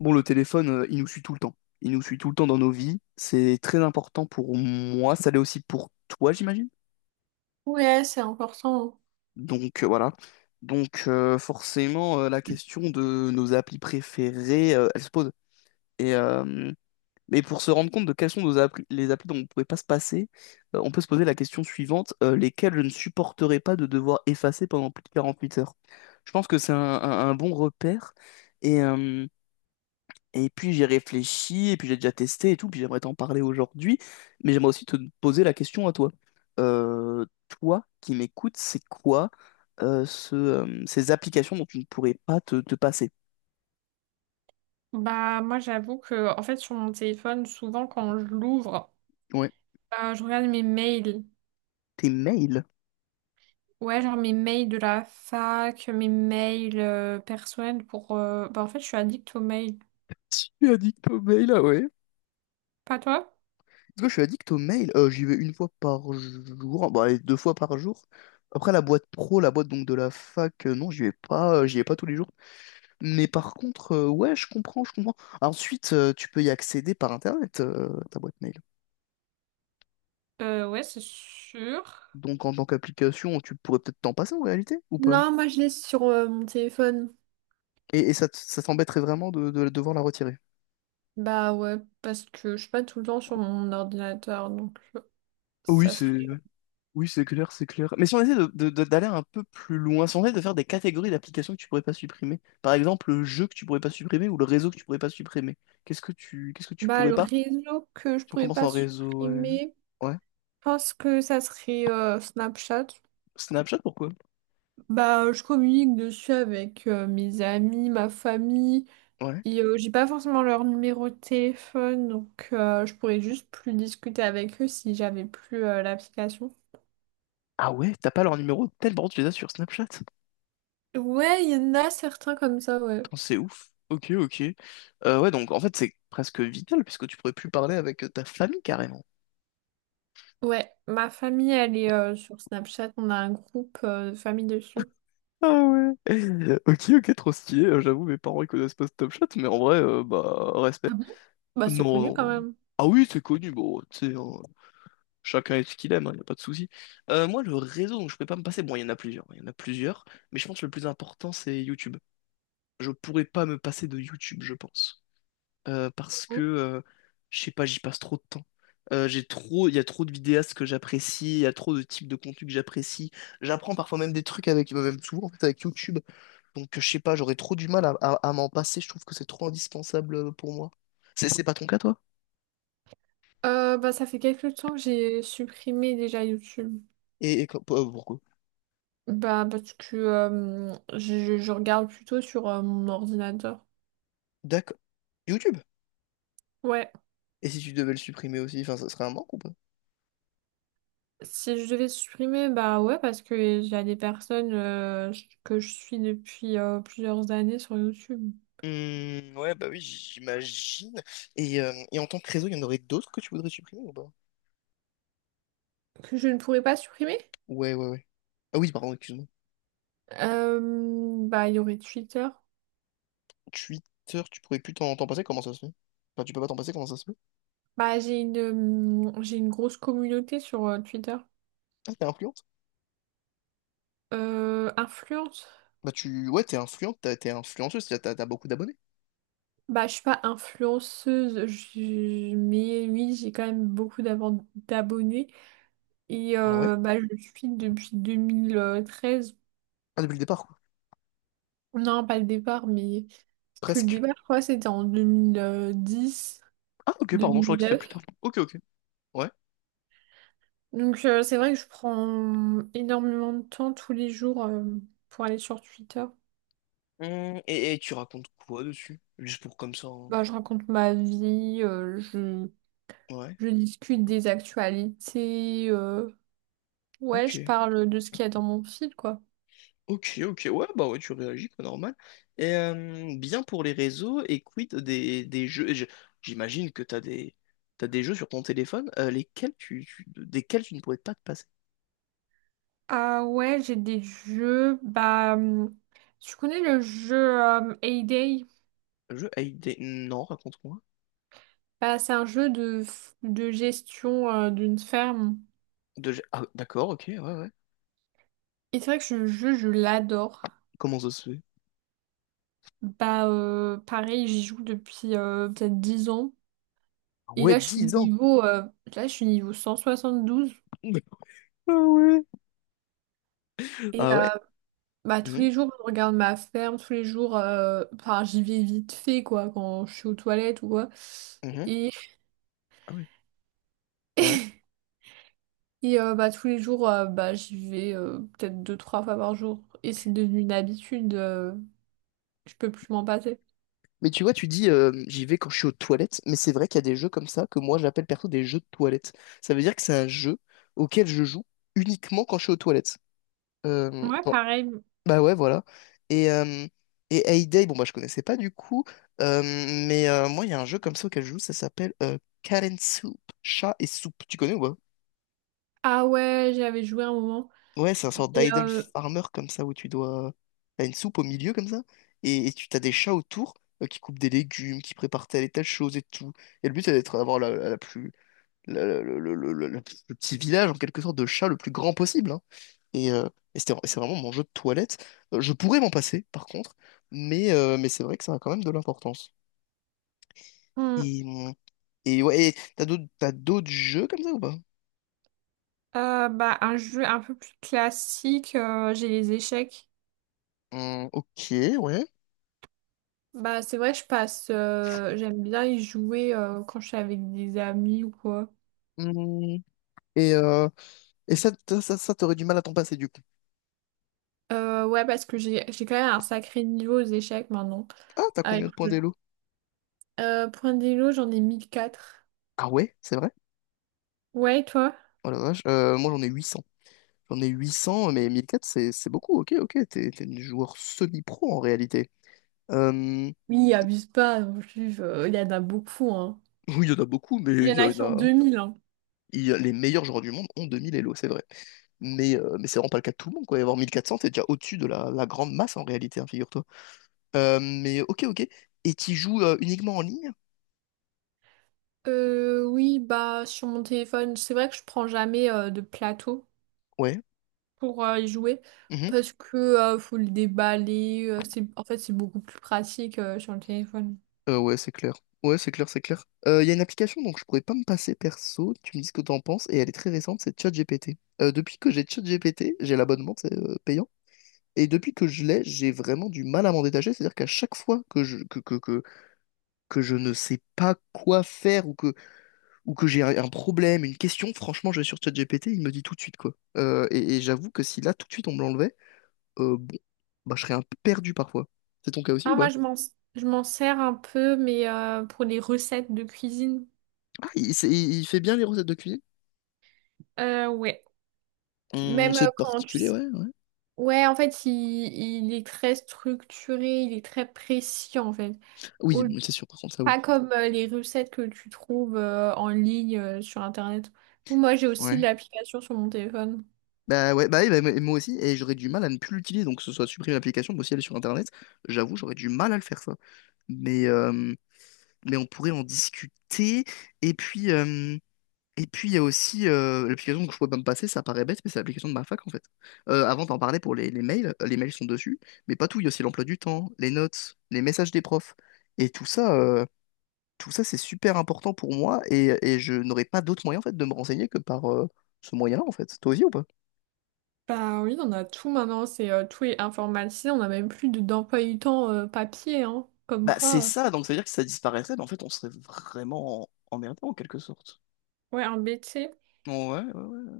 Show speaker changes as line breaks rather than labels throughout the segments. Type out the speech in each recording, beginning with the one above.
Bon, le téléphone, il nous suit tout le temps. Il nous suit tout le temps dans nos vies. C'est très important pour moi. Ça l'est aussi pour toi, j'imagine.
Ouais, c'est important.
Donc voilà. Donc forcément, la question de nos applis préférées, elle se pose. Et, euh, mais pour se rendre compte de quelles sont nos applis, les applis dont on ne pouvait pas se passer, on peut se poser la question suivante, lesquelles je ne supporterais pas de devoir effacer pendant plus de 48 heures. Je pense que c'est un bon repère. Et, euh, Et puis j'ai réfléchi, et puis j'ai déjà testé et tout, puis j'aimerais t'en parler aujourd'hui, mais j'aimerais aussi te poser la question à toi. Euh, Toi qui m'écoutes, c'est quoi ces applications dont tu ne pourrais pas te passer?
Bah moi j'avoue que en fait sur mon téléphone souvent quand je l'ouvre,
Ouais.
je regarde mes mails,
Tes mails.
ouais, genre mes mails de la fac, mes mails personnels, pour, bah en fait je suis addict aux mails.
Je suis addict aux mails, ah ouais.
Pas toi?
Parce que je suis addict aux mails, j'y vais une fois par jour, bah, allez, deux fois par jour. Après la boîte pro, la boîte donc de la fac, non, j'y vais pas, j'y vais pas tous les jours. Mais par contre, ouais, je comprends, je comprends. Ensuite, tu peux y accéder par Internet, ta boîte mail.
Ouais, c'est sûr.
Donc en tant qu'application, tu pourrais peut-être t'en passer en réalité, ou pas?
Non, moi je l'ai sur mon téléphone.
Et ça, ça t'embêterait vraiment de, devoir la retirer.
Bah ouais, parce que je suis pas tout le temps sur mon ordinateur, donc,
Oui,
ça serait...
c'est oui, c'est clair, c'est clair. Mais si on essaie de, d'aller un peu plus loin, si on essaie de faire des catégories d'applications que tu pourrais pas supprimer, par exemple le jeu que tu pourrais pas supprimer ou le réseau que tu pourrais pas supprimer, qu'est-ce que tu
Bah
pourrais
le
pas?
réseau que je
Si on
pourrais
commence
pas
en réseau,
supprimer,
ouais.
je pense que ça serait, Snapchat.
Snapchat, pourquoi?
Bah, je communique dessus avec mes amis, ma famille,
Ouais.
et j'ai pas forcément leur numéro de téléphone, donc je pourrais juste plus discuter avec eux si j'avais plus l'application.
Ah ouais, t'as pas leur numéro, tellement tu les as sur Snapchat.
Ouais, il y en a certains comme ça, ouais.
Putain, c'est ouf. Ok, ok. Ouais, donc en fait, c'est presque vital puisque tu pourrais plus parler avec ta famille carrément.
Ouais, ma famille, elle est sur Snapchat, on a un groupe de famille dessus.
Ah ouais. Ok, ok, trop stylé. J'avoue, mes parents ils connaissent pas ce Top Shot, mais en vrai, bah, respect.
Ah bon? Bah, c'est connu
Non,
quand
non.
même.
Ah oui, c'est connu. Bon, tu sais, hein, chacun est ce qu'il aime, hein, y a pas de souci. Moi, le réseau dont je peux pas me passer, bon, il y en a plusieurs. Il y en a plusieurs, mais je pense que le plus important, c'est YouTube. Je pourrais pas me passer de YouTube, je pense. Parce que
Hein.
Je sais pas, j'y passe trop de temps. Il y a trop de vidéastes que j'apprécie, il y a trop de types de contenu que j'apprécie. J'apprends parfois même des trucs avec, bah, même souvent en fait avec YouTube. Donc je sais pas, j'aurais trop du mal à, m'en passer. Je trouve que c'est trop indispensable pour moi. C'est pas ton cas toi?
Bah, ça fait quelques temps que j'ai supprimé déjà YouTube.
Et, pourquoi?
Bah, parce que je regarde plutôt sur mon ordinateur.
D'accord. YouTube.
Ouais.
Et si tu devais le supprimer aussi, enfin, ça serait un manque ou pas?
Si je devais supprimer, bah ouais, parce que il y a des personnes que je suis depuis plusieurs années sur YouTube,
Hmm, ouais, bah oui, j'imagine. Et en tant que réseau, il y en aurait d'autres que tu voudrais supprimer ou pas?
que je ne pourrais pas supprimer.
Ouais, ouais, ouais. Ah oui, pardon, excuse-moi.
Euh, Bah il y aurait Twitter.
Twitter, tu pourrais plus t'en passer, comment ça se fait? Enfin, tu peux pas t'en passer, comment ça se fait?
Bah j'ai une grosse communauté sur Twitter.
Ah, t'es influente?
Influence.
Bah, tu. Ouais, t'es influente, t'es influenceuse, t'as beaucoup d'abonnés.
Bah je suis pas influenceuse, mais oui j'ai quand même beaucoup d'abonnés, et
Ah ouais?
bah je le suis depuis 2013.
Ah, depuis le départ, quoi.
Non pas le départ, mais que le
Presque.
débat, je crois, c'était en deux mille dix,
Ah, ok,
deux
pardon, je croyais
mille
que c'était
neuf.
plus tard. Ok, ok. Ouais.
Donc c'est vrai que je prends énormément de temps tous les jours, pour aller sur Twitter.
Et, tu racontes quoi dessus? Juste pour comme ça, hein.
Bah, je raconte ma vie,
Ouais.
je discute des actualités, ouais,
Ok.
je parle de ce qu'il y a dans mon fil, quoi.
Ok, ok. Ouais, bah ouais, tu réagis, quoi, normal. Et bien pour les réseaux, et quid des jeux. J'imagine que t'as des. T'as des jeux sur ton téléphone, lesquels tu, desquels tu ne pourrais pas te passer.
Ah ouais, j'ai des jeux. Bah, tu connais le jeu Hay.
Le jeu Hay Day. Non, raconte-moi.
Bah, c'est un jeu de, de gestion d'une ferme.
Ah, d'accord, ok, ouais, ouais.
Et c'est vrai que ce jeu, je l'adore.
Comment ça se fait?
Bah, pareil, j'y joue depuis peut-être 10 ans.
Ah
Et
Ouais,
là, je suis
10 ans!
niveau, 172.
Ah ouais!
Et
Ah ouais.
bah, tous
Mhm,
les jours, je regarde ma ferme, tous les jours, enfin, j'y vais vite fait, quoi, quand je suis aux toilettes ou quoi.
mhm,
Et,
Ah ouais. Ouais.
bah, tous les jours, bah, j'y vais peut-être deux, trois fois par jour. Et c'est devenu une habitude, je peux plus m'en passer.
Mais tu vois, tu dis j'y vais quand je suis aux toilettes, mais c'est vrai qu'il y a des jeux comme ça que moi j'appelle perso des jeux de toilettes. Ça veut dire que c'est un jeu auquel je joue uniquement quand je suis aux toilettes.
Ouais,
Bon,
pareil.
bah ouais, voilà. Et, euh, et Hay Day, bon bah je connaissais pas du coup, mais moi il y a un jeu comme ça auquel je joue, ça s'appelle Cat and Soup, chat et soupe. Tu connais ou pas?
Ah ouais, j'avais joué un moment.
Ouais, c'est un sort
Et,
d'idle farmer comme ça où tu dois. T'as une soupe au milieu comme ça, et tu t'as des chats autour qui coupent des légumes, qui préparent telle et telle chose et tout. Et le but c'est d'être d'avoir la, la plus la- la- le petit village en quelque sorte de chats le plus grand possible, hein. Et, euh, c'est vraiment mon jeu de toilette. Je pourrais m'en passer par contre, mais c'est vrai que ça a quand même de l'importance.
mmh.
Et, hum, et ouais, t'as d'autres jeux comme ça ou pas?
Bah, un jeu un peu plus classique, j'ai les échecs.
Ok, ouais.
Bah, c'est vrai, je passe. J'aime bien y jouer quand je suis avec des amis ou quoi.
Hum, Et ça, t'aurais du mal à t'en passer du coup.
Ouais, parce que j'ai quand même un sacré niveau aux échecs maintenant.
Ah, t'as
Avec
combien de points
le
d'élo?
point d'élo, j'en ai mille quatre.
Ah ouais, c'est vrai?
Ouais, et toi?
Oh la vache, moi j'en ai 800. J'en ai 800, mais 1400, c'est beaucoup, ok, ok, t'es une joueur semi-pro en réalité. Euh,
Oui, abuse pas non plus, il y en a beaucoup, hein.
oui, il y en a beaucoup, mais
Il y
il
en
y en
a qui ont
a...
2000, hein.
Les meilleurs joueurs du monde ont 2000 élo, c'est vrai. Mais c'est vraiment pas le cas de tout le monde, quoi. Et avoir 1400, t'es déjà au-dessus de la grande masse en réalité, hein, figure-toi. Mais ok, ok. Et tu joues uniquement en ligne?
Oui, bah, sur mon téléphone, c'est vrai que je prends jamais de plateau
Ouais.
pour y jouer, parce que faut le déballer. C'est, en fait, c'est beaucoup plus pratique sur le téléphone.
Ouais, c'est clair. Ouais, c'est clair, c'est clair. Il y a une application dont je pourrais pas me passer perso, tu me dis ce que t'en penses, et elle est très récente, c'est ChatGPT. Depuis que j'ai ChatGPT, j'ai l'abonnement, c'est payant, et depuis que je l'ai, j'ai vraiment du mal à m'en détacher, c'est-à-dire qu'à chaque fois que je ne sais pas quoi faire, ou que j'ai un problème, une question, franchement, je vais sur ChatGPT, il me dit tout de suite, quoi. Et j'avoue que si là, tout de suite, on me l'enlevait, bon, bah, je serais un peu perdu parfois. C'est ton cas aussi
Ah,
ou
moi,
pas?
je m'en sers un peu, mais pour les recettes de cuisine.
Ah, il, c'est- il fait bien les recettes de cuisine.
Ouais. Même
C'est
quand tu
particulier,
sais.
ouais, ouais.
Ouais, en fait, il est très structuré, il est très précis, en fait.
Oui,
Au-
oui, c'est sûr, par contre, ça, oui.
Pas comme les recettes que tu trouves en ligne sur Internet. Ou moi, j'ai aussi
Ouais.
l'application sur mon téléphone.
Bah ouais, bah, oui, bah, moi aussi, et j'aurais du mal à ne plus l'utiliser, donc que ce soit supprimer l'application, mais aussi aller sur Internet, j'avoue, j'aurais du mal à le faire, ça. Mais, euh, mais on pourrait en discuter, et puis... euh, Et puis il y a aussi l'application que je pourrais pas me passer, ça paraît bête, mais c'est l'application de ma fac en fait. Avant d'en parler pour les mails, les mails sont dessus, mais pas tout, il y a aussi l'emploi du temps, les notes, les messages des profs, et tout ça, tout ça, c'est super important pour moi et je n'aurais pas d'autre moyen en fait de me renseigner que par ce moyen-là en fait. Toi aussi ou pas?
Bah oui, on a tout maintenant, c'est tout est informatisé, on n'a même plus d'emploi du temps papier, hein, comme
Bah c'est
quoi.
ça, donc ça veut dire que si ça disparaissait, bah, en fait on serait vraiment emmerdé en quelque sorte.
Ouais, un BT,
Ouais, ouais, ouais.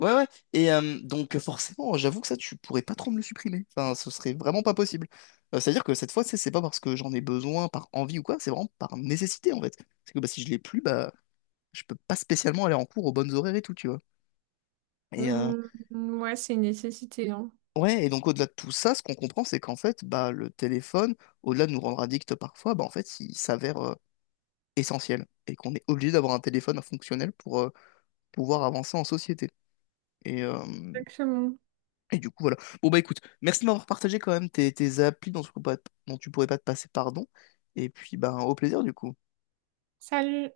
Ouais, ouais, ouais. Donc forcément, j'avoue que ça, tu pourrais pas trop me le supprimer. Enfin, ce serait vraiment pas possible. C'est-à-dire que cette fois, tu sais, c'est pas parce que j'en ai besoin, par envie ou quoi, c'est vraiment par nécessité en fait. C'est que bah, si je l'ai plus, bah je peux pas spécialement aller en cours aux bonnes horaires et tout, tu vois. Et, euh,
ouais, c'est une nécessité, hein.
Ouais, et donc au-delà de tout ça, ce qu'on comprend, c'est qu'en fait, bah, le téléphone, au-delà de nous rendre addicts parfois, bah, en fait, il s'avère essentiel et qu'on est obligé d'avoir un téléphone fonctionnel pour pouvoir avancer en société. Et, euh,
Exactement.
et du coup, voilà. Bon, bah écoute, merci de m'avoir partagé quand même tes applis dont tu pourrais pas te passer, pardon. Et puis, bah, au plaisir du coup.
Salut!